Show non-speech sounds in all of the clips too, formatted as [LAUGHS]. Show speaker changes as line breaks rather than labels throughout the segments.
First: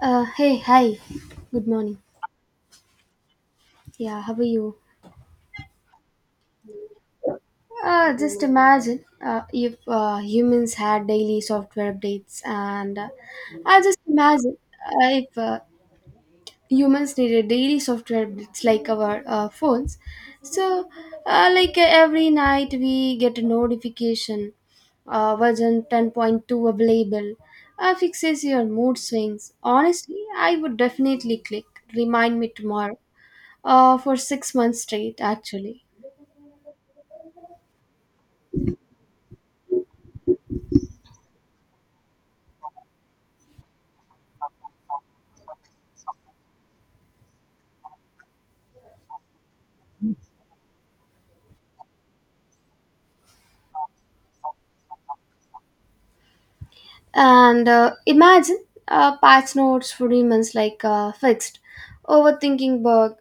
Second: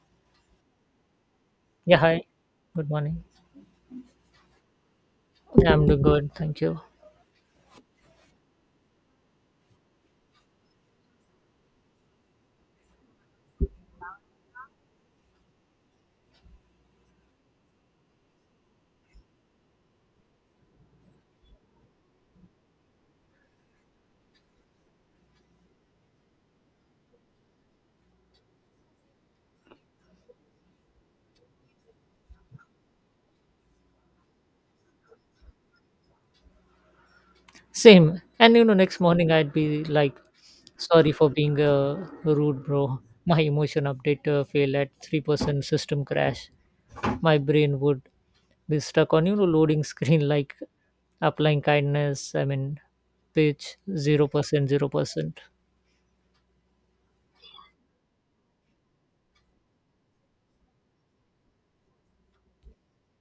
Hey, hi. Good
Yeah,
morning.
hi. Good morning.
Yeah, how are you?
Yeah, I'm doing good. Thank you.
Just imagine if humans had daily software updates, and I just imagine if humans needed daily software updates like our phones. So, like every night we get a notification, version 10.2 available, fixes your mood swings. Honestly, I would definitely click remind me tomorrow for 6 months straight, actually.
Same. And you know, next morning I'd be like, sorry for being rude, bro. My emotion update failed at 3% system crash. My brain would be stuck on, you know, loading screen [LAUGHS] like applying kindness. I mean, pitch 0%, 0%.
And imagine patch notes for demons like fixed, overthinking bug,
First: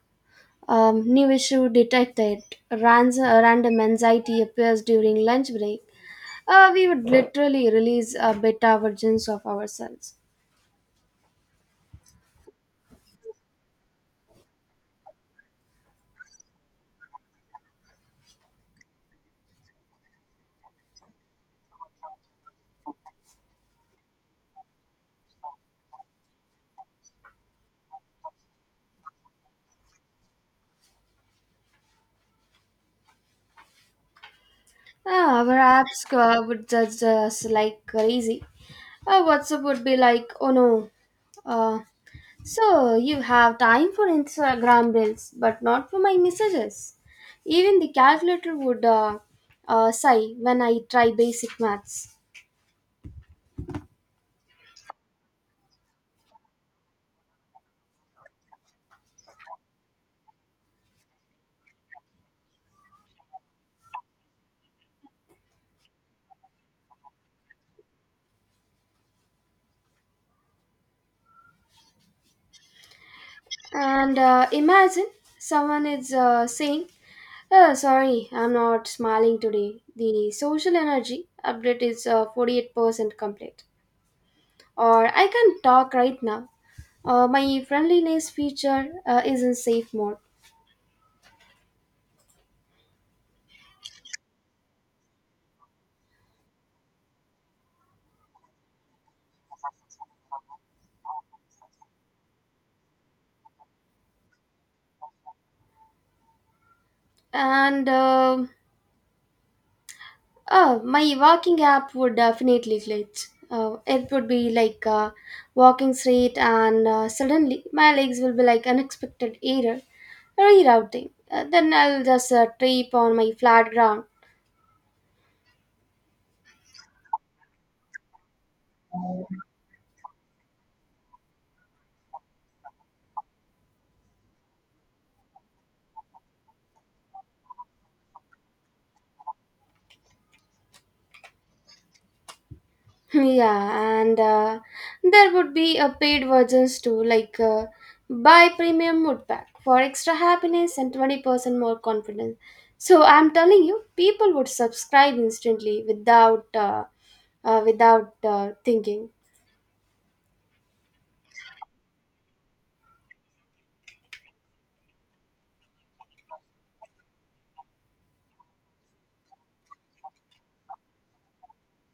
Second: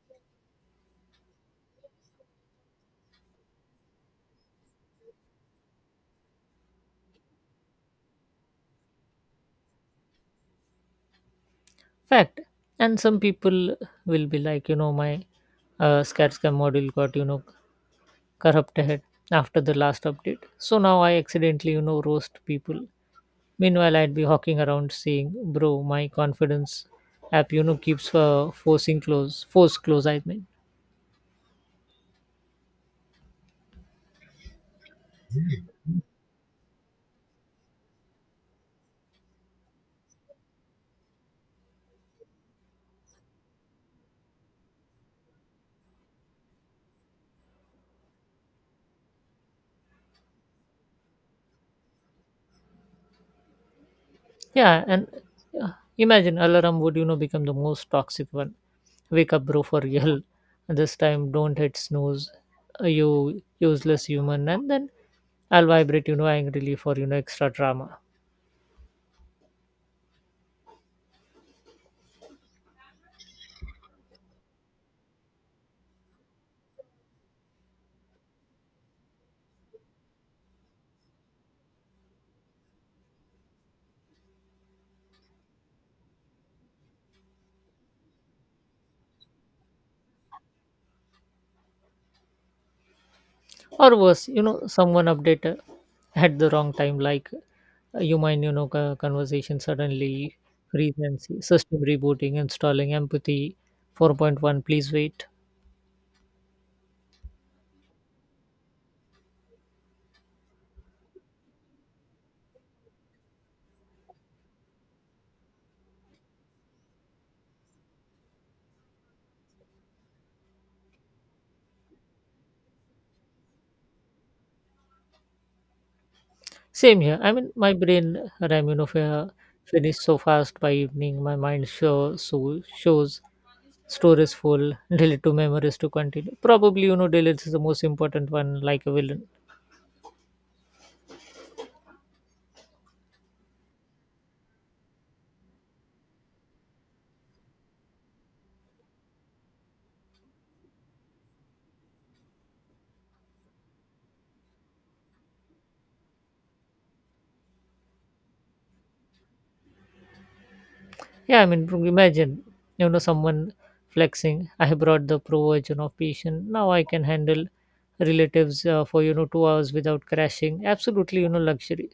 new issue detected, random anxiety appears during lunch break. We would literally release beta versions of ourselves.
Fact. And some people will be like, you know, my SCAT scam module got, you know, corrupted after the last update. So now I accidentally, you know, roast people. Meanwhile, I'd be hawking around saying, "Bro, my confidence app, you know, keeps forcing close, force close." I mean,
Our apps would judge us like crazy. WhatsApp would be like, "Oh no, uh, so you have time for Instagram reels, but not for my messages." Even the calculator would sigh when I try basic maths.
yeah, and uh, imagine alarm would, you know, become the most toxic one. Wake up, bro, for real. [LAUGHS] This time, don't hit snooze, you useless human. And then I'll vibrate, you know, angrily for you know extra drama.
And imagine someone is saying, "Oh, sorry, I'm not smiling today. The social energy update is 48% complete." Or, "I can't talk right now. My friendliness feature is in safe mode."
Or worse, you know, someone update at the wrong time, like you mind, you know, conversation suddenly freeze and see system rebooting, installing empathy 4.1, please wait.
And um Oh, my walking app would definitely glitch. It would be like walking straight, and suddenly my legs will be like, "Unexpected error, rerouting." Then I'll just trip on my flat ground.
Same here. I mean my brain RAM, you know, finished so fast. By evening my mind show, so shows store is full. [LAUGHS] Delete to memories to continue. Probably, you know, delete is the most important one, like a villain.
[LAUGHS] Yeah, and there would be a paid versions too, like buy premium mood pack for extra happiness and 20% more confidence. So I'm telling you, people would subscribe instantly without without thinking.
Yeah, I mean, imagine, you know, someone flexing. I brought the pro version of patient. Now I can handle relatives for, you know, 2 hours without crashing. Absolutely, you know, luxury.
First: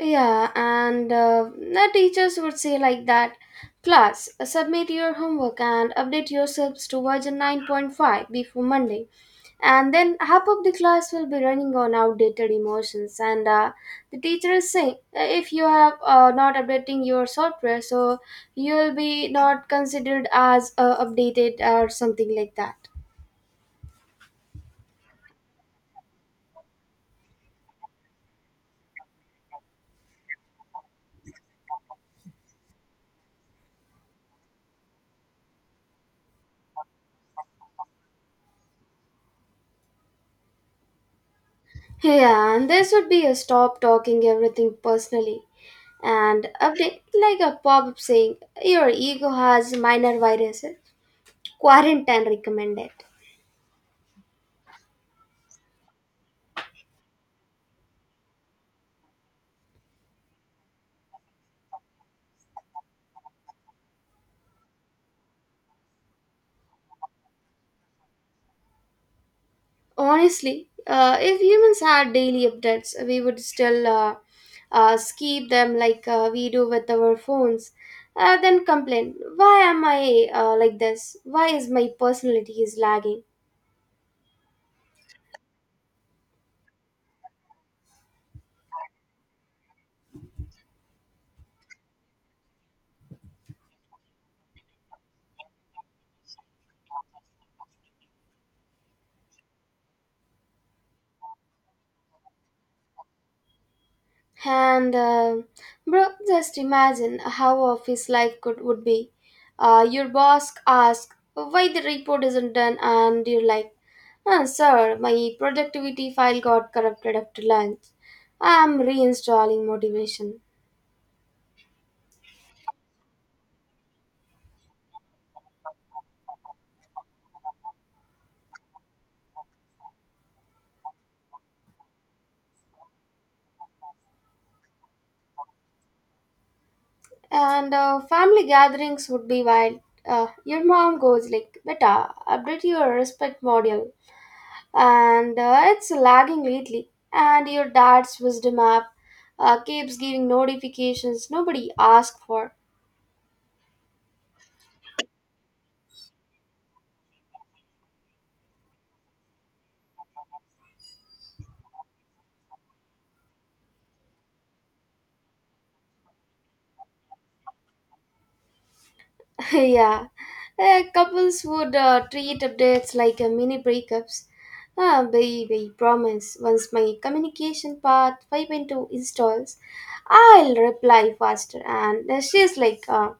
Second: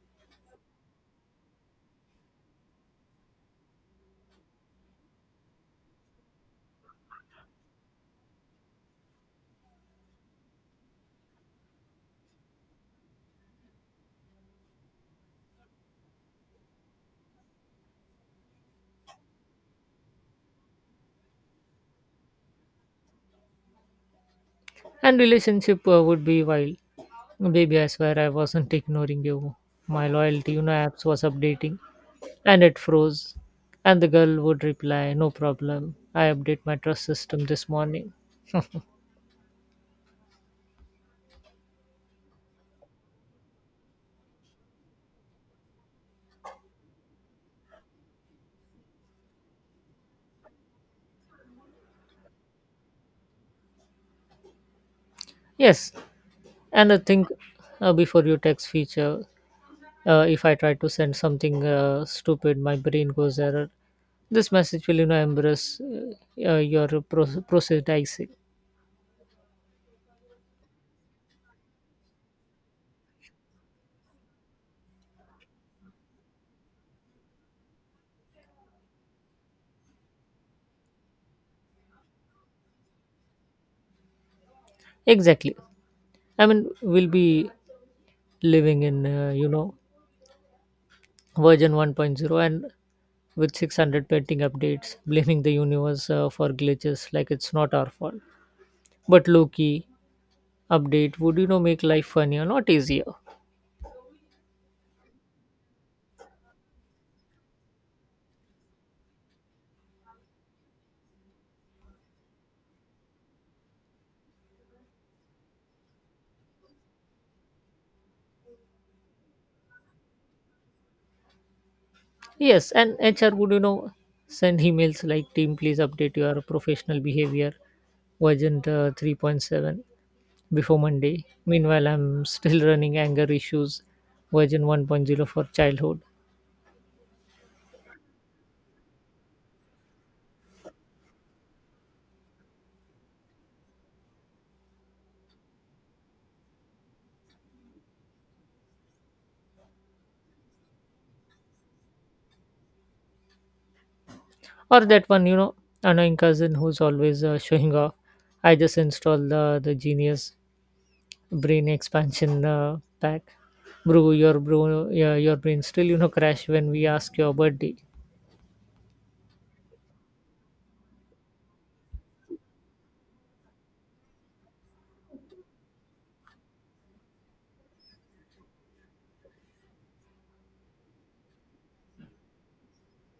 Yeah, and the teachers would say like that, "Class, submit your homework and update yourselves to version 9.5 before Monday." And then half of the class will be running on outdated emotions. And the teacher is saying, If you are not updating your software, so you'll be not considered as updated or something like that."
And relationship would be wild. Baby, I swear I wasn't ignoring you. My loyalty, you know, apps was updating and it froze. And the girl would reply, no problem. I update my trust system this morning.
Yeah, and this would be a stop talking everything personally, and update like a pop-up saying, "Your ego has minor viruses, quarantine recommended."
Yes. And I think before you text feature, if I try to send something stupid, my brain goes error, this message will, you know, embrace your process dicing.
Honestly, if humans had daily updates, we would still skip them like we do with our phones, then complain, "Why am I like this? Why is my personality is lagging?"
Exactly. I mean, we'll be living in, you know, version one point zero and with 600 pending updates, blaming the universe for glitches, like it's not our fault, but low key update would, you know, make life funnier, not easier.
And bro, just imagine how office life could would be. Your boss asks why the report isn't done, and you're like, Sir, my productivity file got corrupted after lunch. I'm reinstalling motivation."
Yes, and HR would, you know, send emails like, team, please update your professional behavior version 3.7 before Monday. Meanwhile, I'm still running anger issues version 1.0 for childhood.
And family gatherings would be wild. Uh, your mom goes like, "Beta, update your respect module," and it's lagging lately. And your dad's wisdom app keeps giving notifications nobody asked for.
Or that one, you know, annoying cousin who's always showing off. I just installed the genius brain expansion pack. Bro, your brain still, you know, crash when we ask your birthday.
[LAUGHS] Yeah. Couples would treat updates like a mini breakups. "Ah, baby, promise. Once my communication path 5.2 installs, I'll reply faster." And she's like,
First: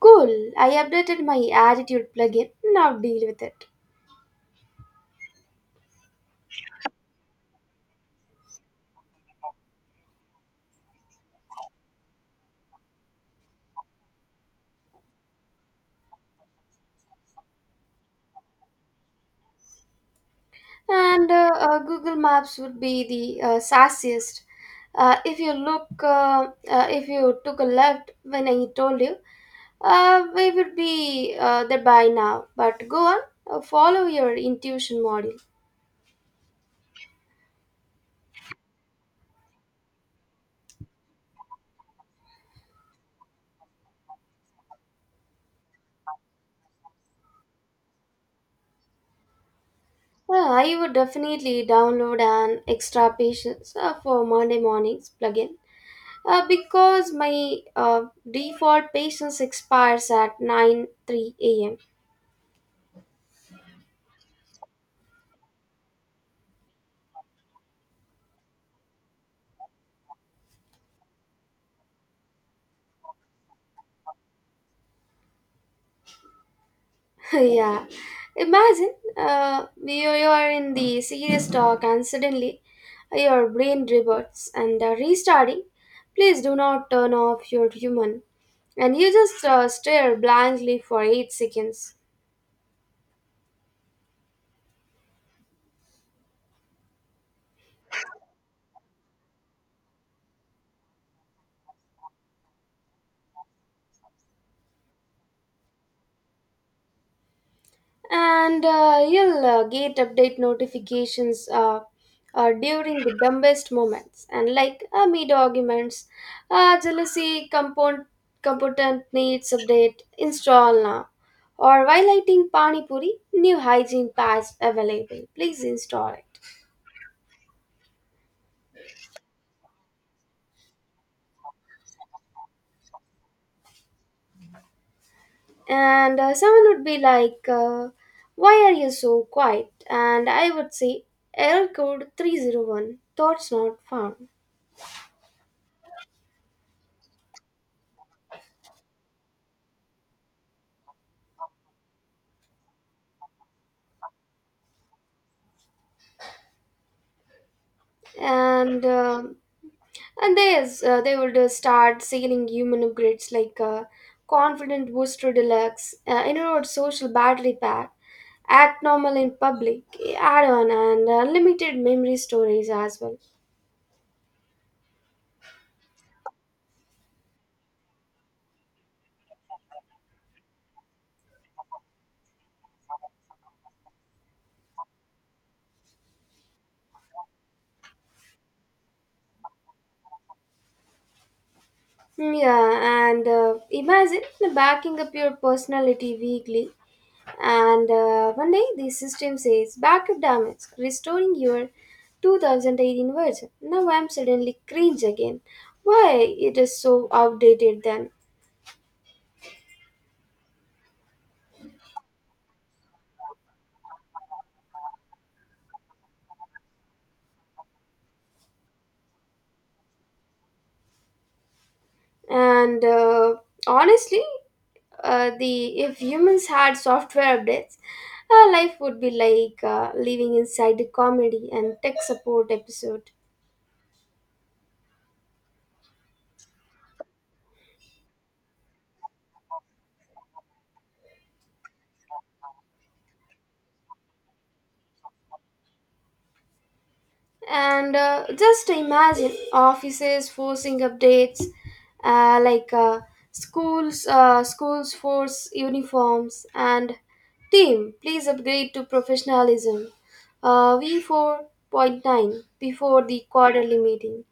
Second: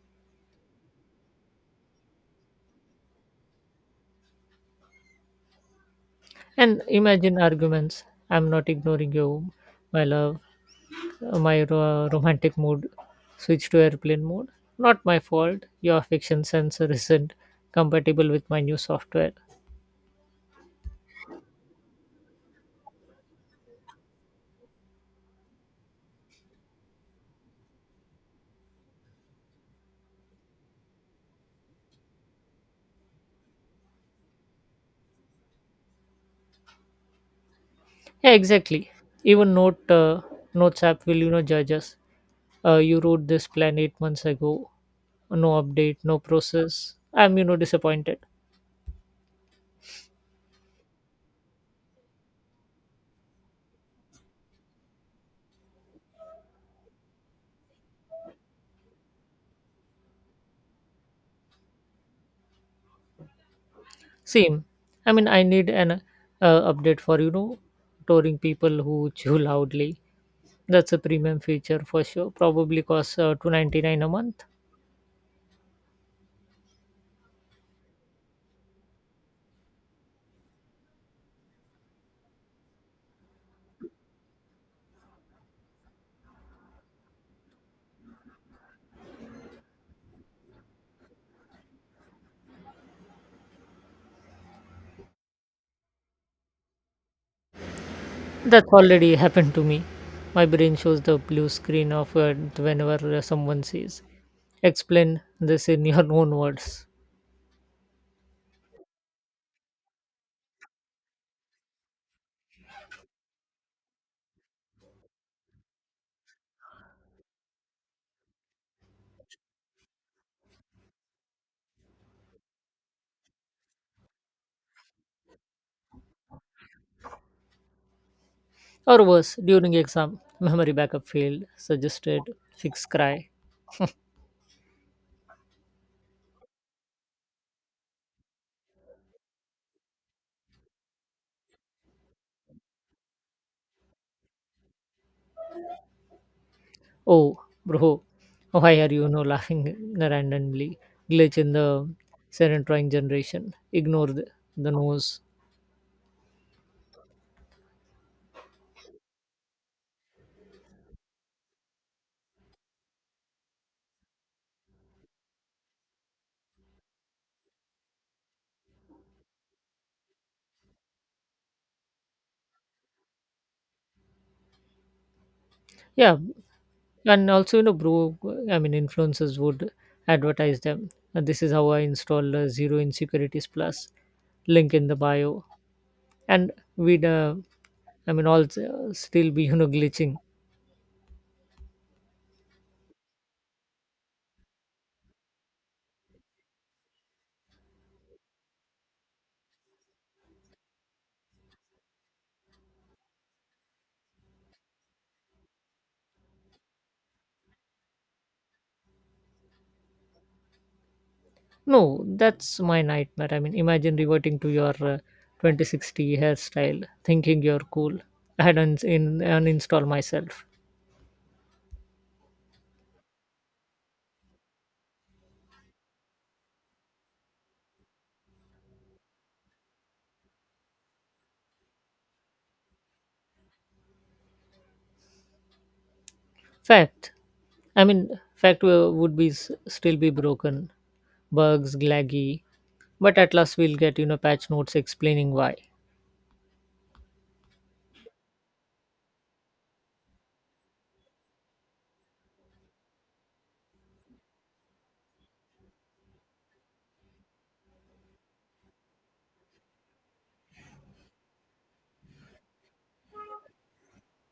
Cool, I updated my attitude plugin, now deal with it."
And imagine arguments. I'm not ignoring you, my love. My romantic mood switched to airplane mode. Not my fault. Your fiction sensor isn't compatible with my new software.
And Google Maps would be the sassiest. If you look, if you took a left when I told you, we would be there by now. But go on, follow your intuition module."
Yeah, exactly. Even Notes app will, you know, judge us. You wrote this plan 8 months ago. No update, no process. I'm, you know, disappointed.
Well, I would definitely download an extra patience for Monday mornings plugin because my default patience expires at 9 3 a.m.
Same. I mean, I need an update for, you know, touring people who chew loudly. That's a premium feature for sure. Probably costs 299 a month.
[LAUGHS] Yeah. Imagine you are in the serious talk and suddenly your brain reverts and restarting. "Please do not turn off your human." And you just stare blankly for 8 seconds.
That's already happened to me. My brain shows the blue screen of whenever someone says, "Explain this in your [LAUGHS] own words."
And you'll get update notifications during the dumbest moments, and like mid arguments, "Jealousy component needs update, install now," or while eating pani puri, "New hygiene patch available, please install it."
Or worse, during exam, memory backup failed. Suggested fix, cry.
And someone would be like, Why are you so quiet?" And I would say, "Error code 301, thoughts not found."
Oh, bro, why are you no laughing randomly? Glitch in the serendipity generation. Ignore the nose.
and um and there's they would start selling human upgrades like confident booster deluxe, inward social battery pack, act normal in public add-on, and unlimited memory storage as well.
Yeah, and also, you know, bro, I mean, influencers would advertise them. This is how I installed zero insecurities plus link in the bio. And we'd I mean all still be, you know, glitching.
Yeah, and imagine backing up your personality weekly. And one day the system says, "Backup damage, restoring your 2018 version." Now I'm suddenly cringe again. Why it is so outdated then?
No, that's my nightmare. I mean, imagine reverting to your 2060 hairstyle, thinking you're cool. I had uninstall myself.
And honestly, the if humans had software updates, our life would be like living inside a comedy and tech support episode.
Fact. I mean, fact would still be broken, bugs, glaggy, but at last we'll get, you know, patch notes explaining why.
And just imagine offices forcing updates, like schools, schools force uniforms, and, "Team, please upgrade to professionalism. V4.9 before the quarterly meeting."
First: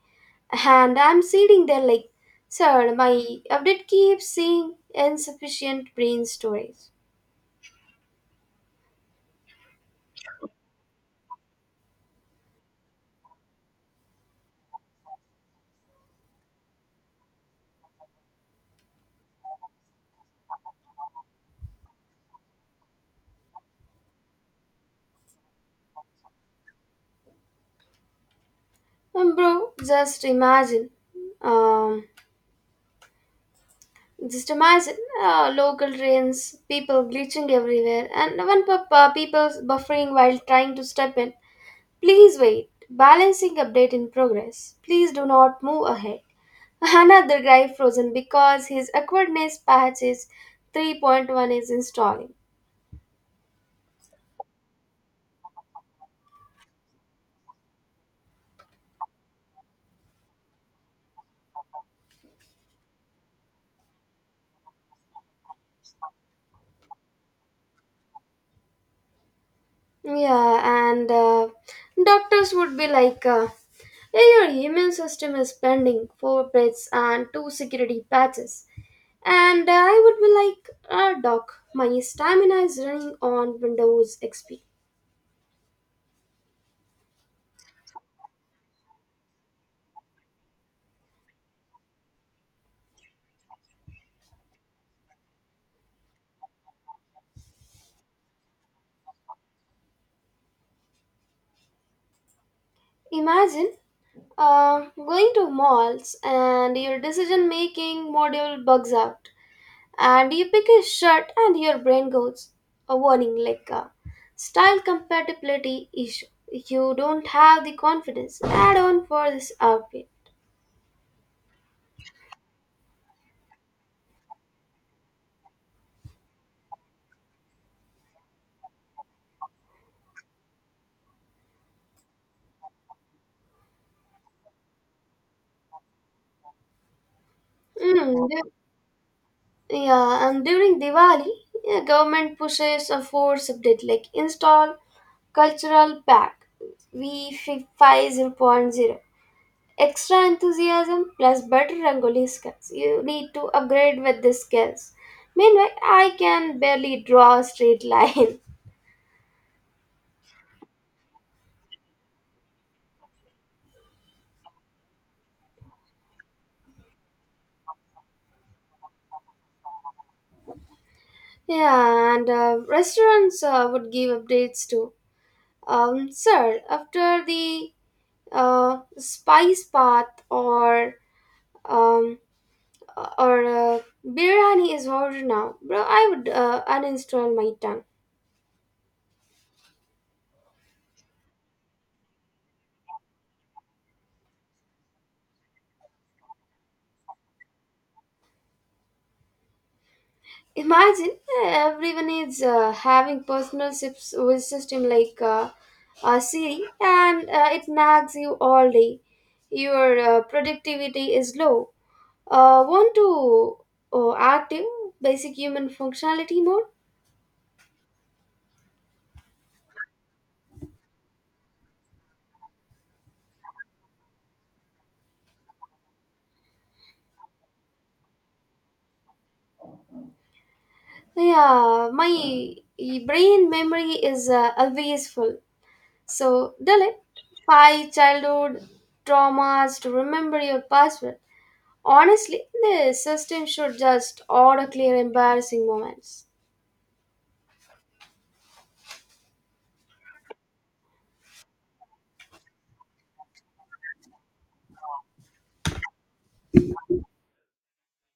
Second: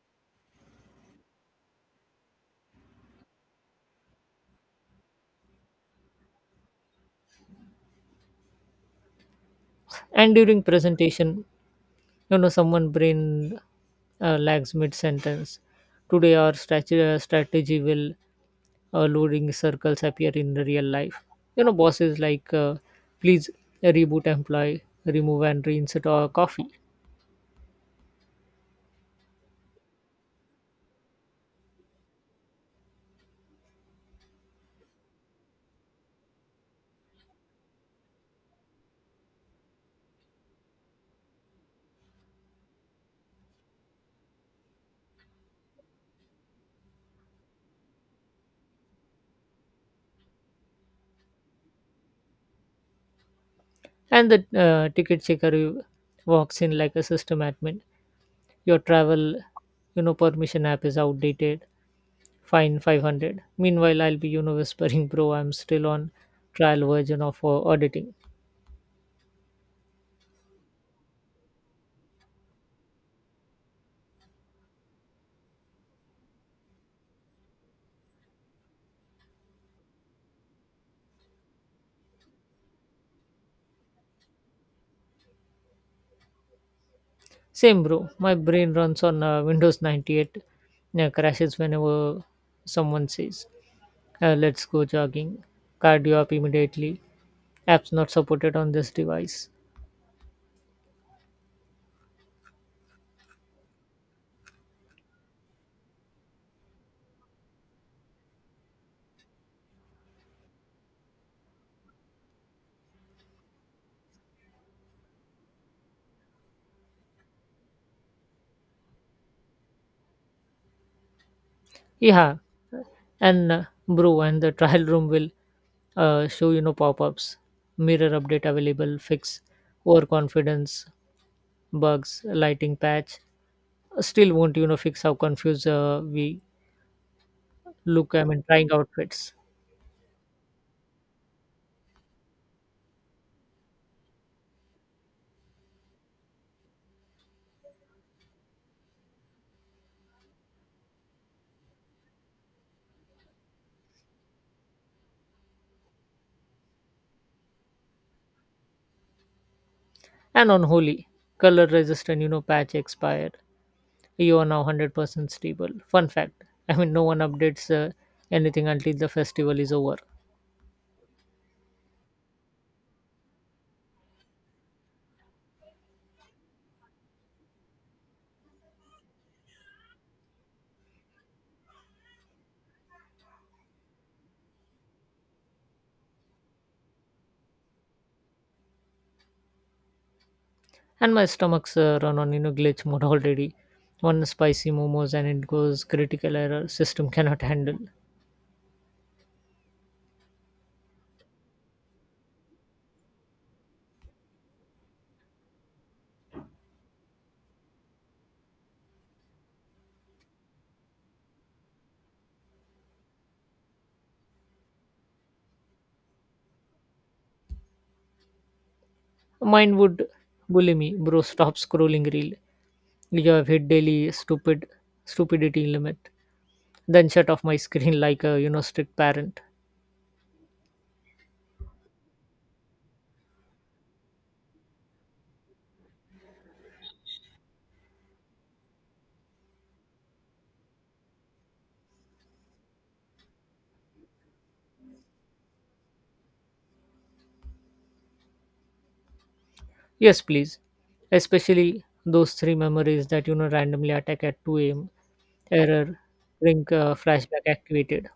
And I'm sitting there like, "Sir, my update keeps saying insufficient brain storage."
And during presentation, you know, someone brain lags mid sentence. Today, our strategy will loading circles appear in the real life. You know, bosses like, please reboot employee, remove and reinsert our coffee.
Bro, just imagine. Um, Just imagine local trains, people glitching everywhere, and people buffering while trying to step in. "Please wait. Balancing update in progress. Please do not move ahead." [LAUGHS] Another guy frozen because his awkwardness patch is 3.1 is installing.
And the ticket checker walks in like a system admin. Your travel, you know, permission app is outdated. Fine 500. Meanwhile, I'll be, you know, whispering, bro, I'm still on trial version of auditing.
Yeah, and doctors would be like, Yeah, your immune system is pending four breaths and two security patches." And I would be like, Doc, my stamina is running on Windows XP."
Same, bro. My brain runs on Windows 98. Crashes whenever someone says, let's go jogging. Cardio app immediately, apps not supported on this device.
Imagine going to malls and your decision making module bugs out, and you pick a shirt and your brain goes a warning like a, "Style compatibility issue, you don't have the confidence add on for this outfit."
Yeah, and bro, and the trial room will show, you know, pop-ups, mirror update available, fix overconfidence bugs, lighting patch. Still won't, you know, fix how confused we look. I
Mm,
mean,
du-
trying outfits.
yeah, and during Diwali, yeah, government pushes a force update like, "Install cultural pack v five zero point zero. Extra enthusiasm plus better Rangoli skills." You need to upgrade with the skills. Meanwhile, I can barely draw a straight line. [LAUGHS]
And on holy color resistant, you know, patch expired. You are now 100% stable. Fun fact. I mean, no one updates anything until the festival is over.
Yeah, and restaurants would give updates too. Sir, after the spice bath or um, biryani is ordered now, bro, I would uninstall my tongue."
And my stomach's run on, you know, glitch mode already. One spicy momos and it goes critical error, system cannot handle.
Imagine everyone is having personal sips with system like Siri, and it nags you all day. "Your productivity is low. Want to active basic human functionality mode?"
Mine would bully me, bro. Stop scrolling reel. You have hit daily stupidity limit. Then shut off my [LAUGHS] screen like a, you know, strict parent.
Yeah, my brain memory is always full, so delete five childhood traumas to remember your password. Honestly, the system should just auto clear embarrassing moments.
Yes, please. Especially those three memories that, you know, randomly attack at 2 a.m. Error, ring flashback activated.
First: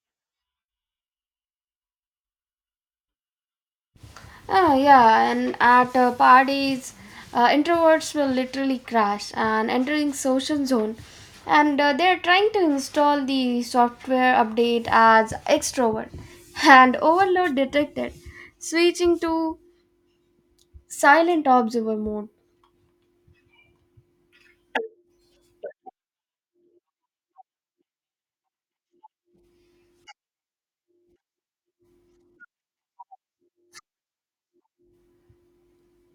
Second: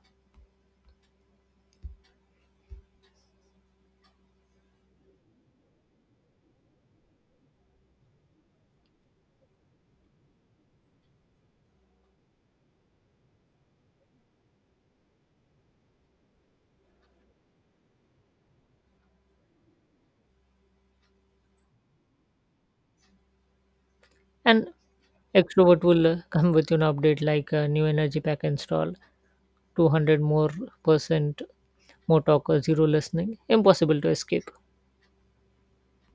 Yeah, and at parties, introverts will literally crash and entering social zone, and they're trying to install the software update as extrovert. [LAUGHS] And overload detected, switching to silent observer mode.
And extrovert will [LAUGHS] come with you an update like a new energy pack install, 200 more percent more talk or zero listening. Impossible to escape.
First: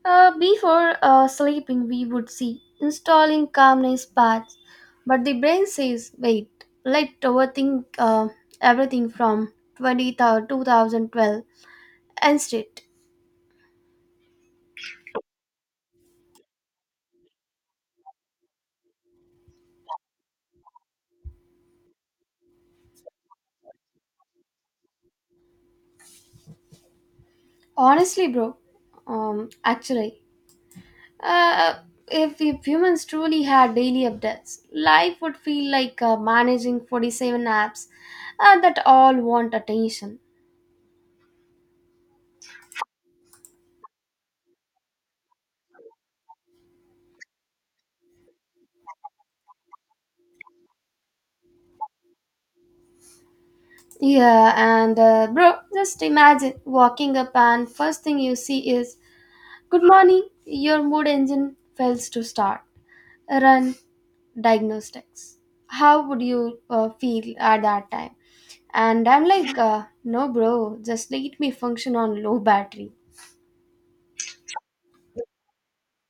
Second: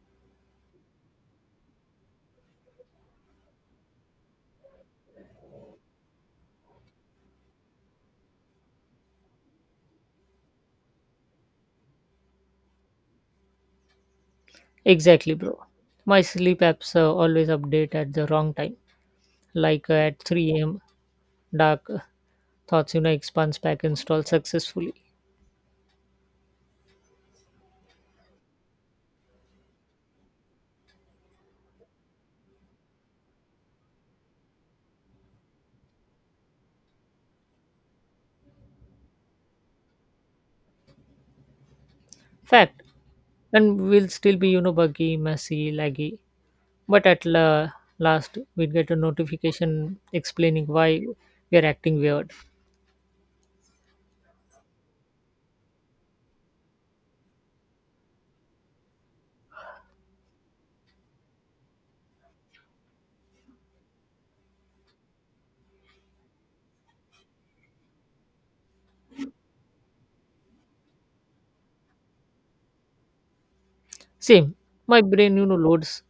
Before sleeping, we would see installing calmness paths, but the brain says, "Wait, let overthink everything from 2012 instead."
Exactly, bro. My sleep apps always update at the wrong time, like at 3 a.m. Dark thoughts, you know, expands pack install successfully.
Honestly, bro, actually, uh, if humans truly had daily updates, life would feel like managing 47 apps that all want attention.
Fact. And we'll still be, you know, buggy, messy, laggy. But at last, we'll get a notification explaining why we are acting weird.
Yeah, and bro, just imagine walking up and first thing you see is, "Good morning, your mood engine fails to start. Run diagnostics. How would you feel at that time?" And I'm like, No, bro, just let me function on low battery."
Same. My brain, you know, loads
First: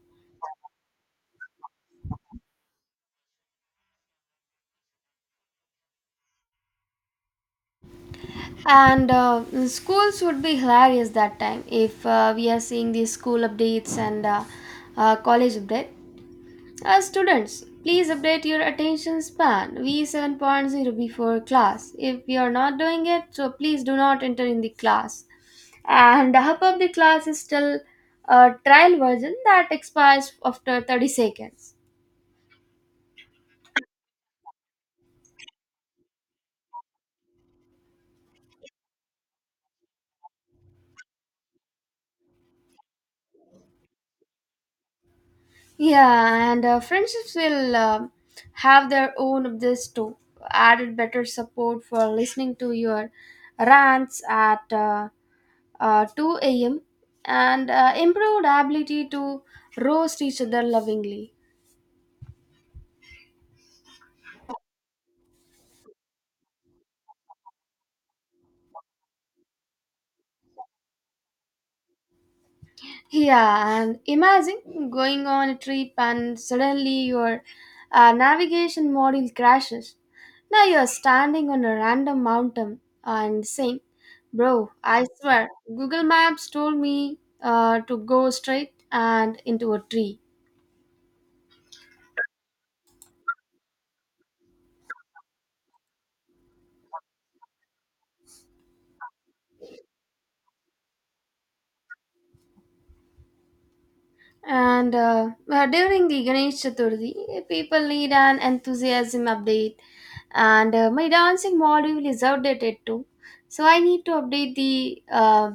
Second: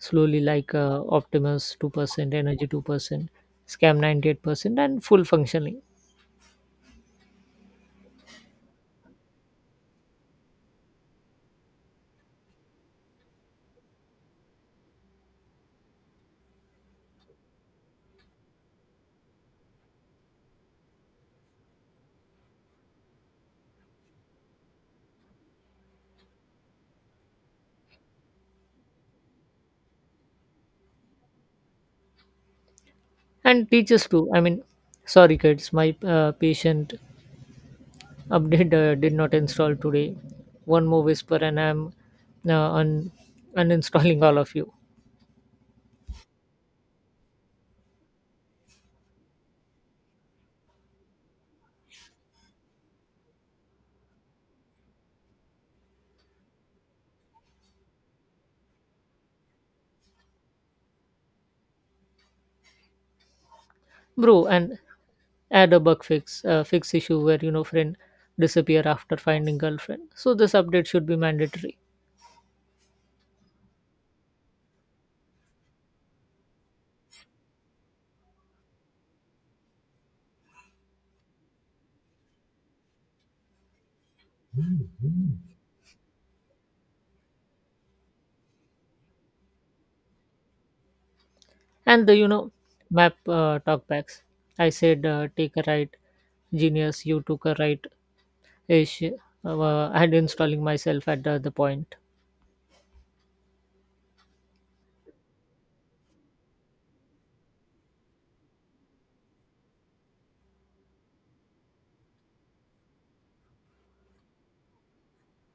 slowly like Optimus 2%, Energy 2%, Scam 98%, and full functioning.
And schools would be hilarious that time if we are seeing these school updates and college update. Students, please update your attention span v seven point zero before class. If you are not doing it, so please do not enter in the class." And the hub of the class is still a trial version that expires after 30 seconds.
And teachers too. I mean, sorry kids, my patient update did not install today. One more whisper and I'm uh, un- uninstalling all of you.
Yeah, and friendships will have their own of this too. "Added better support for listening to your rants at 2 a.m. and improved ability to roast each other lovingly."
Bro, and add a bug fix, fix issue where, you know, friend disappear after finding girlfriend. So this update should be mandatory.
Yeah, and imagine going on a trip and suddenly your navigation module crashes. Now you're standing on a random mountain and saying, "Bro, I swear, Google Maps told me to go straight and into a tree."
And the, you know, map talkbacks, I said take a right, genius. You took a right ish and installing myself at the other point.
And during the Ganesh Chaturthi, people need an enthusiasm update. And my dancing module is outdated too. So I need to update the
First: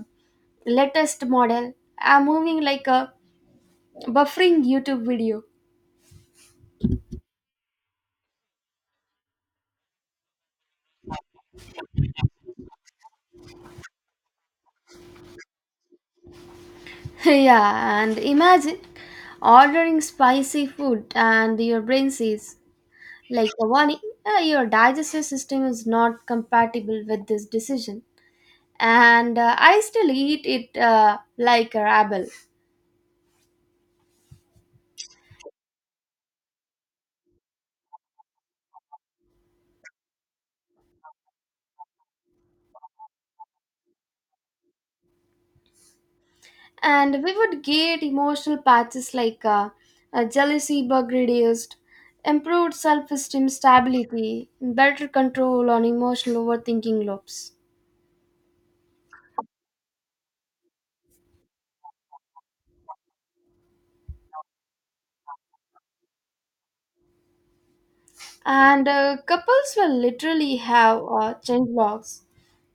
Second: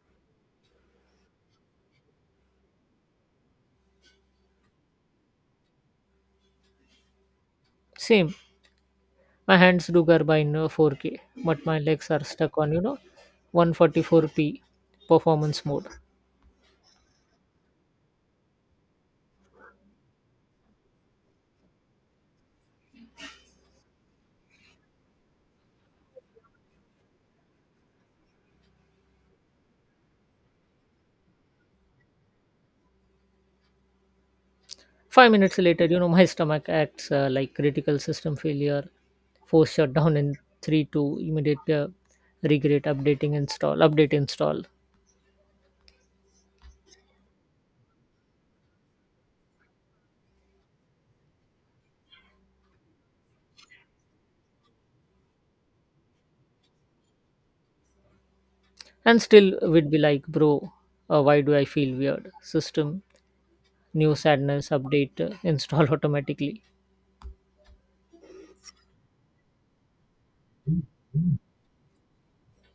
latest model. I'm moving like a buffering YouTube video.
Same. My hands do garbine 4k, but my legs are stuck on, you know, 144p performance mode.
[LAUGHS] Yeah, and imagine ordering spicy food and your brain says, like, "Warning, your digestive system is not compatible with this decision," and I still eat it like a rabble.
5 minutes later, you know, my stomach acts like critical system failure. Force shutdown in 3, two. Immediate regret updating, install update, install.
And we would get emotional patches like jealousy bug reduced, improved self esteem stability, better control on emotional overthinking loops.
And still we'd be like, bro, why do I feel weird? System, new sadness update install [LAUGHS] automatically.
And couples will literally have change logs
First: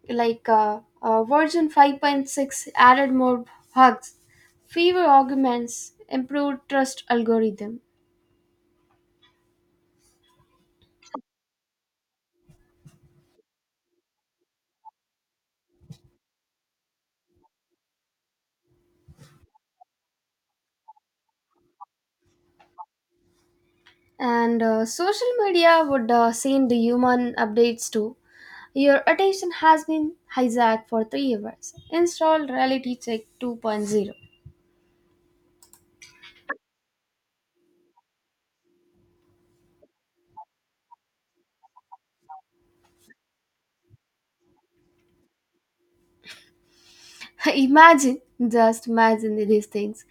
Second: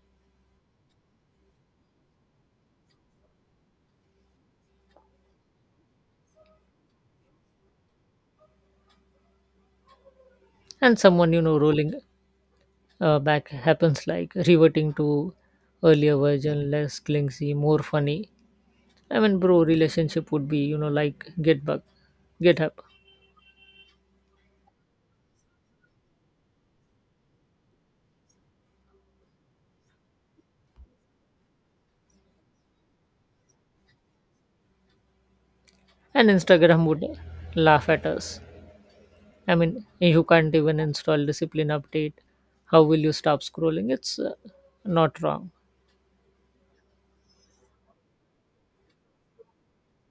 like version 5.6, added more hugs, fewer arguments, improved trust algorithm.
And someone, you know, rolling back happens, like reverting to earlier version, less clingy, more funny. I mean, bro, relationship would be, you know, like get bug, GitHub.
And social media would send the human updates too. "Your attention has been hijacked for 3 hours. Install Reality Check 2.0."
And Instagram would laugh at us. I mean, you can't even install discipline update, how will you stop scrolling? It's not wrong.
[LAUGHS] Imagine, just imagine these things.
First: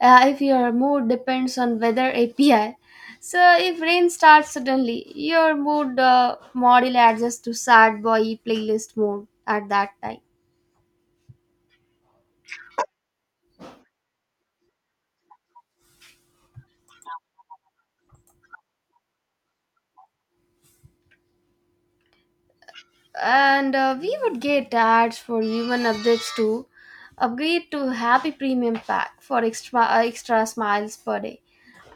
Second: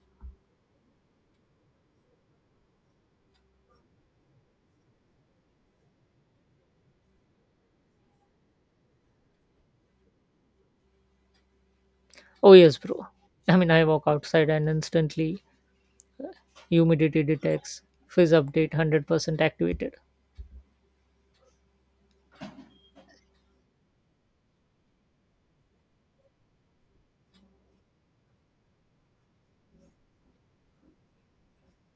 If your mood depends on weather API, so if rain starts suddenly, your mood model adjusts to sad boy playlist mode at that time.
Oh, yes, bro. I mean, I walk outside and instantly humidity detects fizz update 100% activated.
And we would get ads for even updates to, "Upgrade to Happy Premium Pack for extra extra smiles per day,"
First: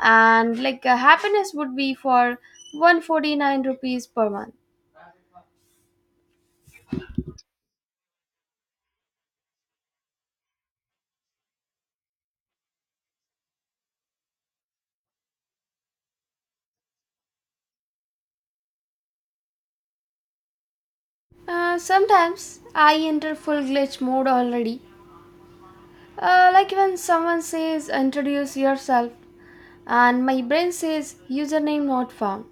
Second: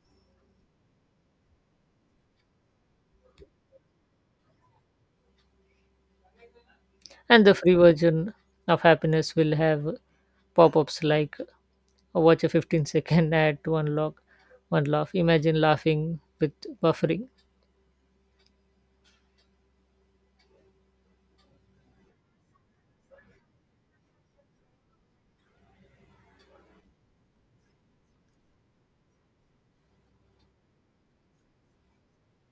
and like happiness would be for 149 rupees per month.
And the free version of happiness will have pop ups like, "Oh, watch a 15-second ad to unlock one laugh." Imagine laughing with buffering.
Sometimes I enter full glitch mode already. Like when someone says introduce yourself, and my brain says username not found.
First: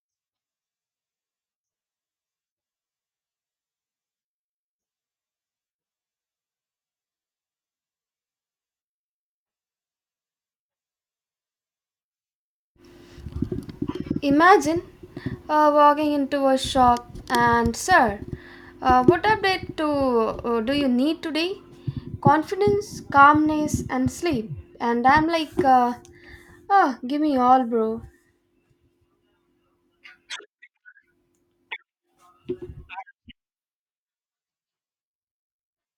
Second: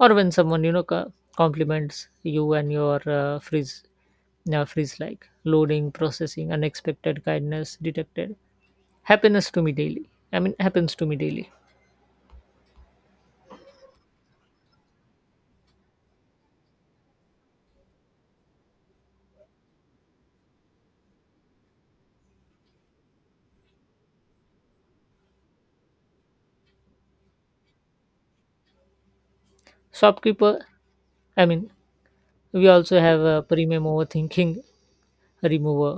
Or when someone, you know, compliments you and your frizz now freeze, like loading, processing, unexpected kindness detected. Happiness to me daily I mean Happens to me daily.
Imagine walking into a shop and, sir, what update to, do you need today? Confidence, calmness, and sleep. And I'm like, oh, give me all, bro.
Shopkeeper, I mean, we also have a premium overthinking remover.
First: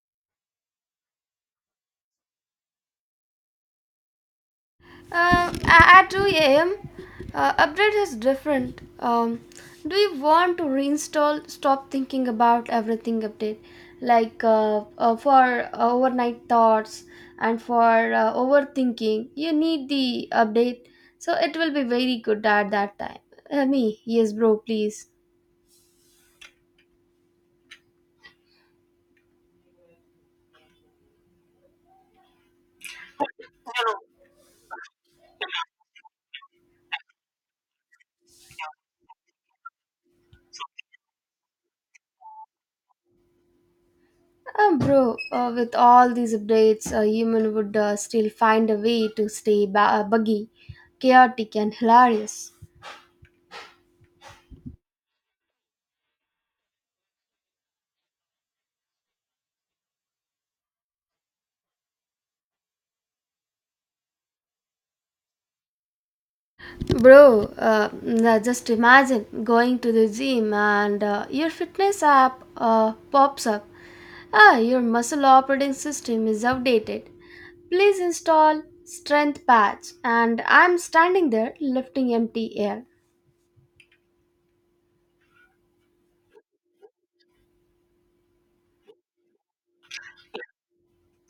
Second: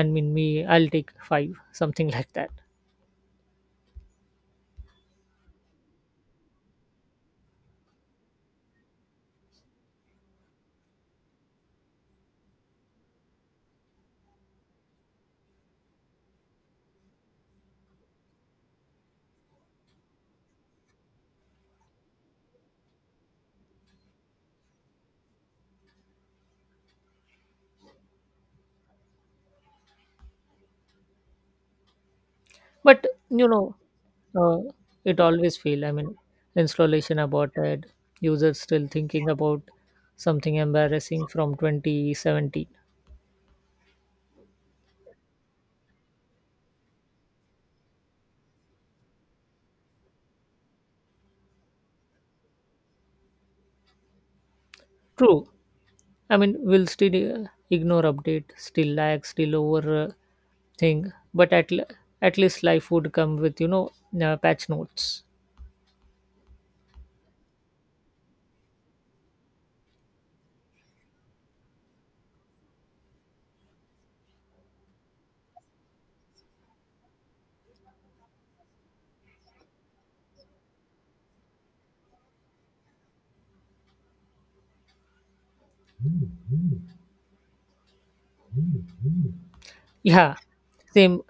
I mean, me, I'll take five, something [LAUGHS] like that.
At 2 a.m., update is different. Do you want to reinstall? Stop thinking about everything update, like for overnight thoughts and for overthinking. You need the update, so it will be very good at that time. Me, yes, bro, please.
But you know, uh, it always fail. I mean, installation aborted. Users still thinking about something embarrassing from 2017.
Bro, with all these updates, a human would still find a way to stay buggy, chaotic, and hilarious.
True. I mean, we'll still ignore update, still lag, still over. Thing, but at least life would come with, you know, patch notes.
Bro, now just imagine going to the gym and your fitness app pops up. Ah, your muscle operating system is outdated. Please install Strength Patch. And I'm standing there lifting empty air.
Yeah, same.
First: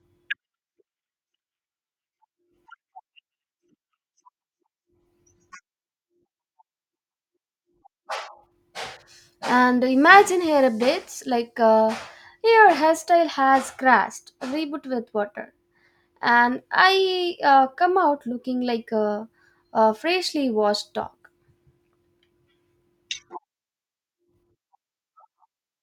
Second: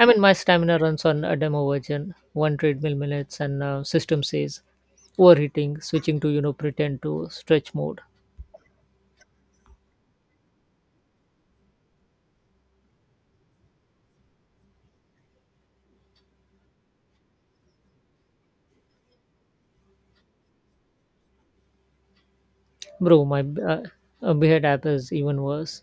I mean, my stamina runs on a demo version, one treadmill minutes, and system says overheating, switching to, you know, pretend to stretch mode.
And imagine hair updates like your hairstyle has crashed, reboot with water. And I come out looking like a freshly washed dog.
Bro, my uh, Behead app is even worse.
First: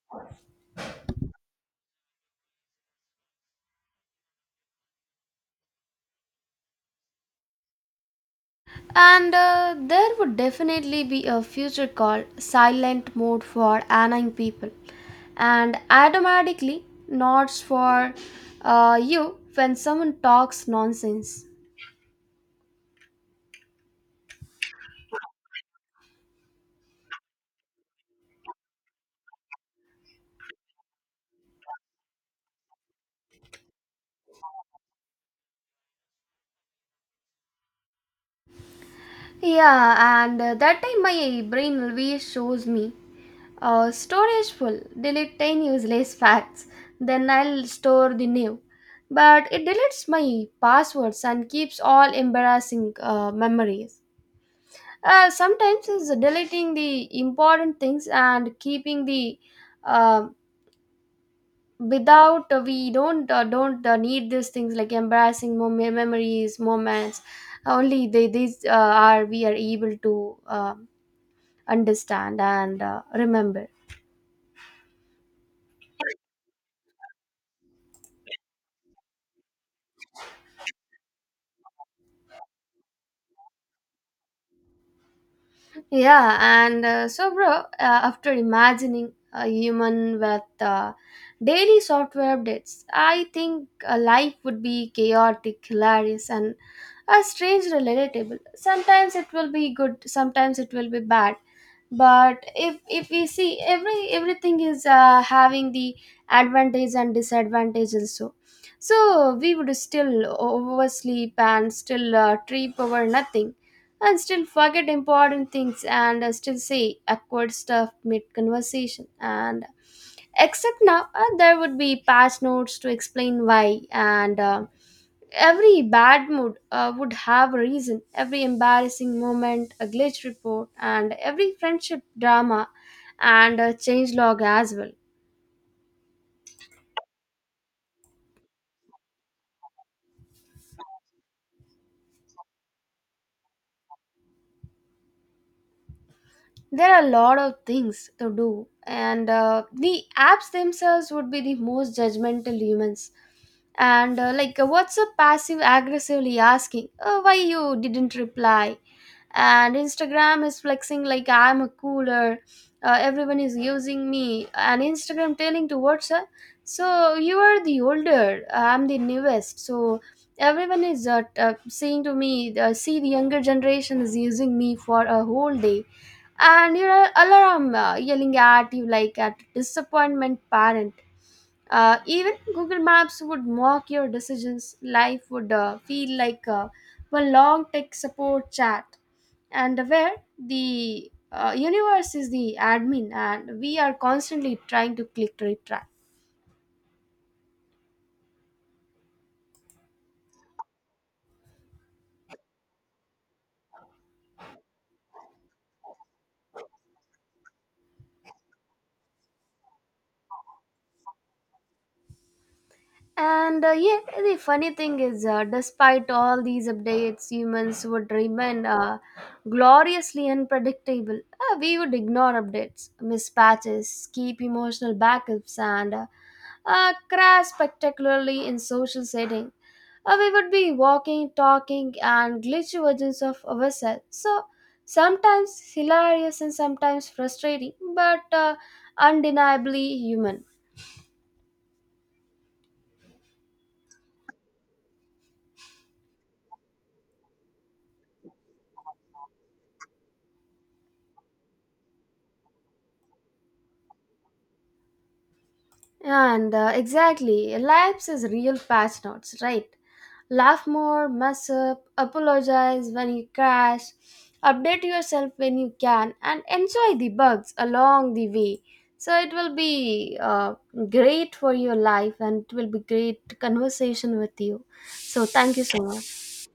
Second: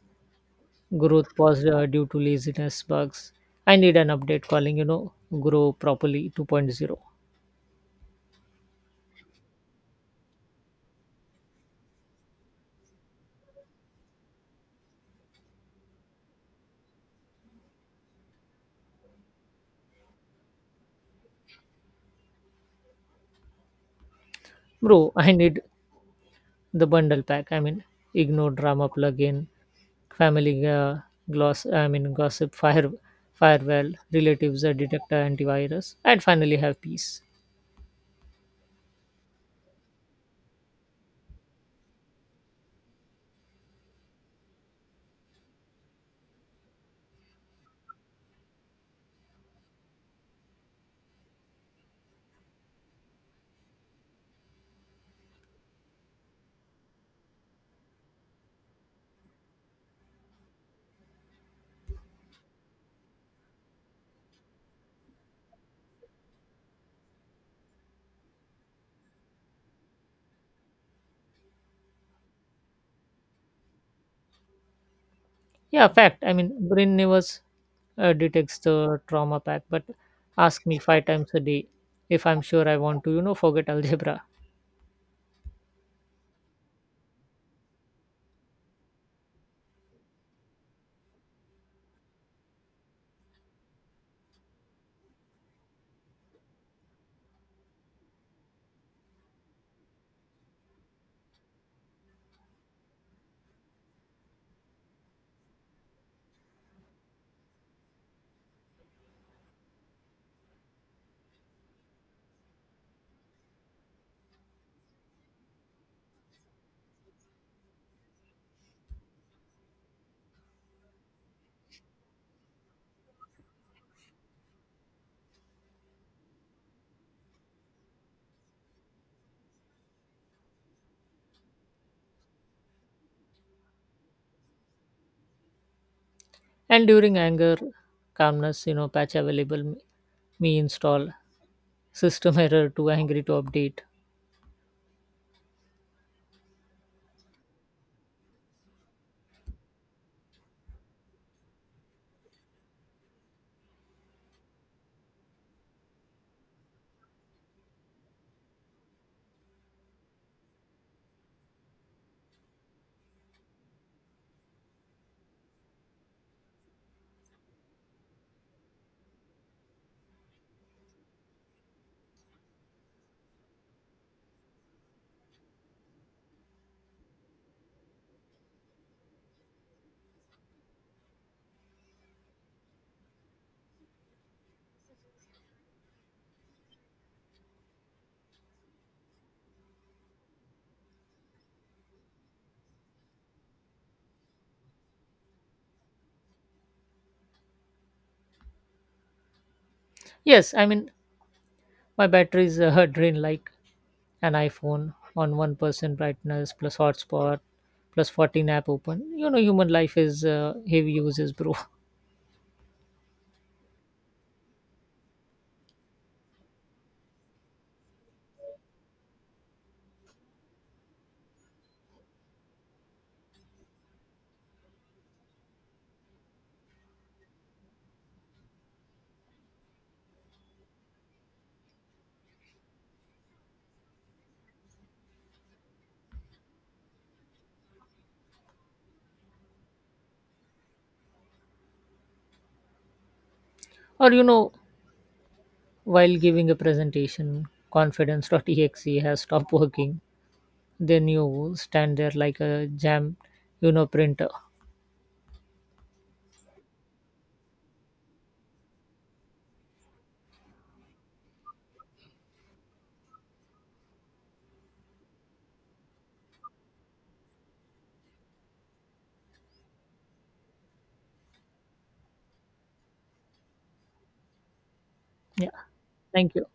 Growth paused due to laziness bugs. I need an update calling, you know, grow properly 2.0.
And there would definitely be a future called silent mode for annoying people, and automatically nods for you when someone talks nonsense.
Bro, I need the bundle pack. I mean, ignore drama plugin, family gloss I mean gossip firewall, relatives A detector antivirus. I'd finally have peace.
Yeah, and that time my brain always shows me storage full, delete 10 useless [LAUGHS] facts, then I'll store the new. But it deletes my passwords and keeps all embarrassing memories. Sometimes it's deleting the important things and keeping the um without we don't need these things like embarrassing memories moments only they these are we are able to understand and remember.
Yeah, fact. I mean, brain never detects the trauma pack, but ask me five times a day if I'm sure I want to, you know, forget algebra.
Yeah, and so bro, after imagining a human with daily software updates, I think life would be chaotic, hilarious and a strange relatable. Sometimes it will be good, sometimes it will be bad, but if we see everything is having the advantage and disadvantage also, so we would still oversleep and still trip over nothing and still forget important things and still say awkward stuff mid conversation, and except now there would be patch notes to explain why. And every bad mood would have a reason, every embarrassing moment, a glitch report, and every friendship drama and a change log as well.
And during anger, calmness, you know, patch available. Me install, system error, too angry to update.
There are a lot of things to do, and the apps themselves would be the most judgmental humans. And like, what's up passive aggressively asking, why you didn't reply? And Instagram is flexing like I'm a cooler, everyone is using me. And Instagram telling to WhatsApp, so you are the older, I'm the newest, so everyone is saying to me, see, the younger generation is using me for a whole day. And your alarm yelling at you like a disappointment parent. Even Google Maps would mock your decisions. Life would feel like one long tech support chat and where the universe is the admin and we are constantly trying to click retract.
Yes, I mean, my batteries [LAUGHS] drain like an iPhone on 1% brightness plus hotspot plus 14 app open. You know, human life is heavy uses, bro. [LAUGHS]
And yeah, the funny thing is, despite all these updates, humans would remain gloriously unpredictable. We would ignore updates, miss patches, keep emotional backups, and crash spectacularly in social setting. We would be walking, talking, and glitchy versions of ourselves. So sometimes hilarious and sometimes frustrating, but undeniably human.
Or you know, while giving a presentation, confidence.exe has stopped working. Then you stand there like a you know, printer.
And exactly, life is real patch notes, right? Laugh more, mess up, apologize when you crash, update yourself when you can, and enjoy the bugs along the way. So it will be great for your life and it will be great conversation with you. So
Yeah,
thank you so much.
thank you.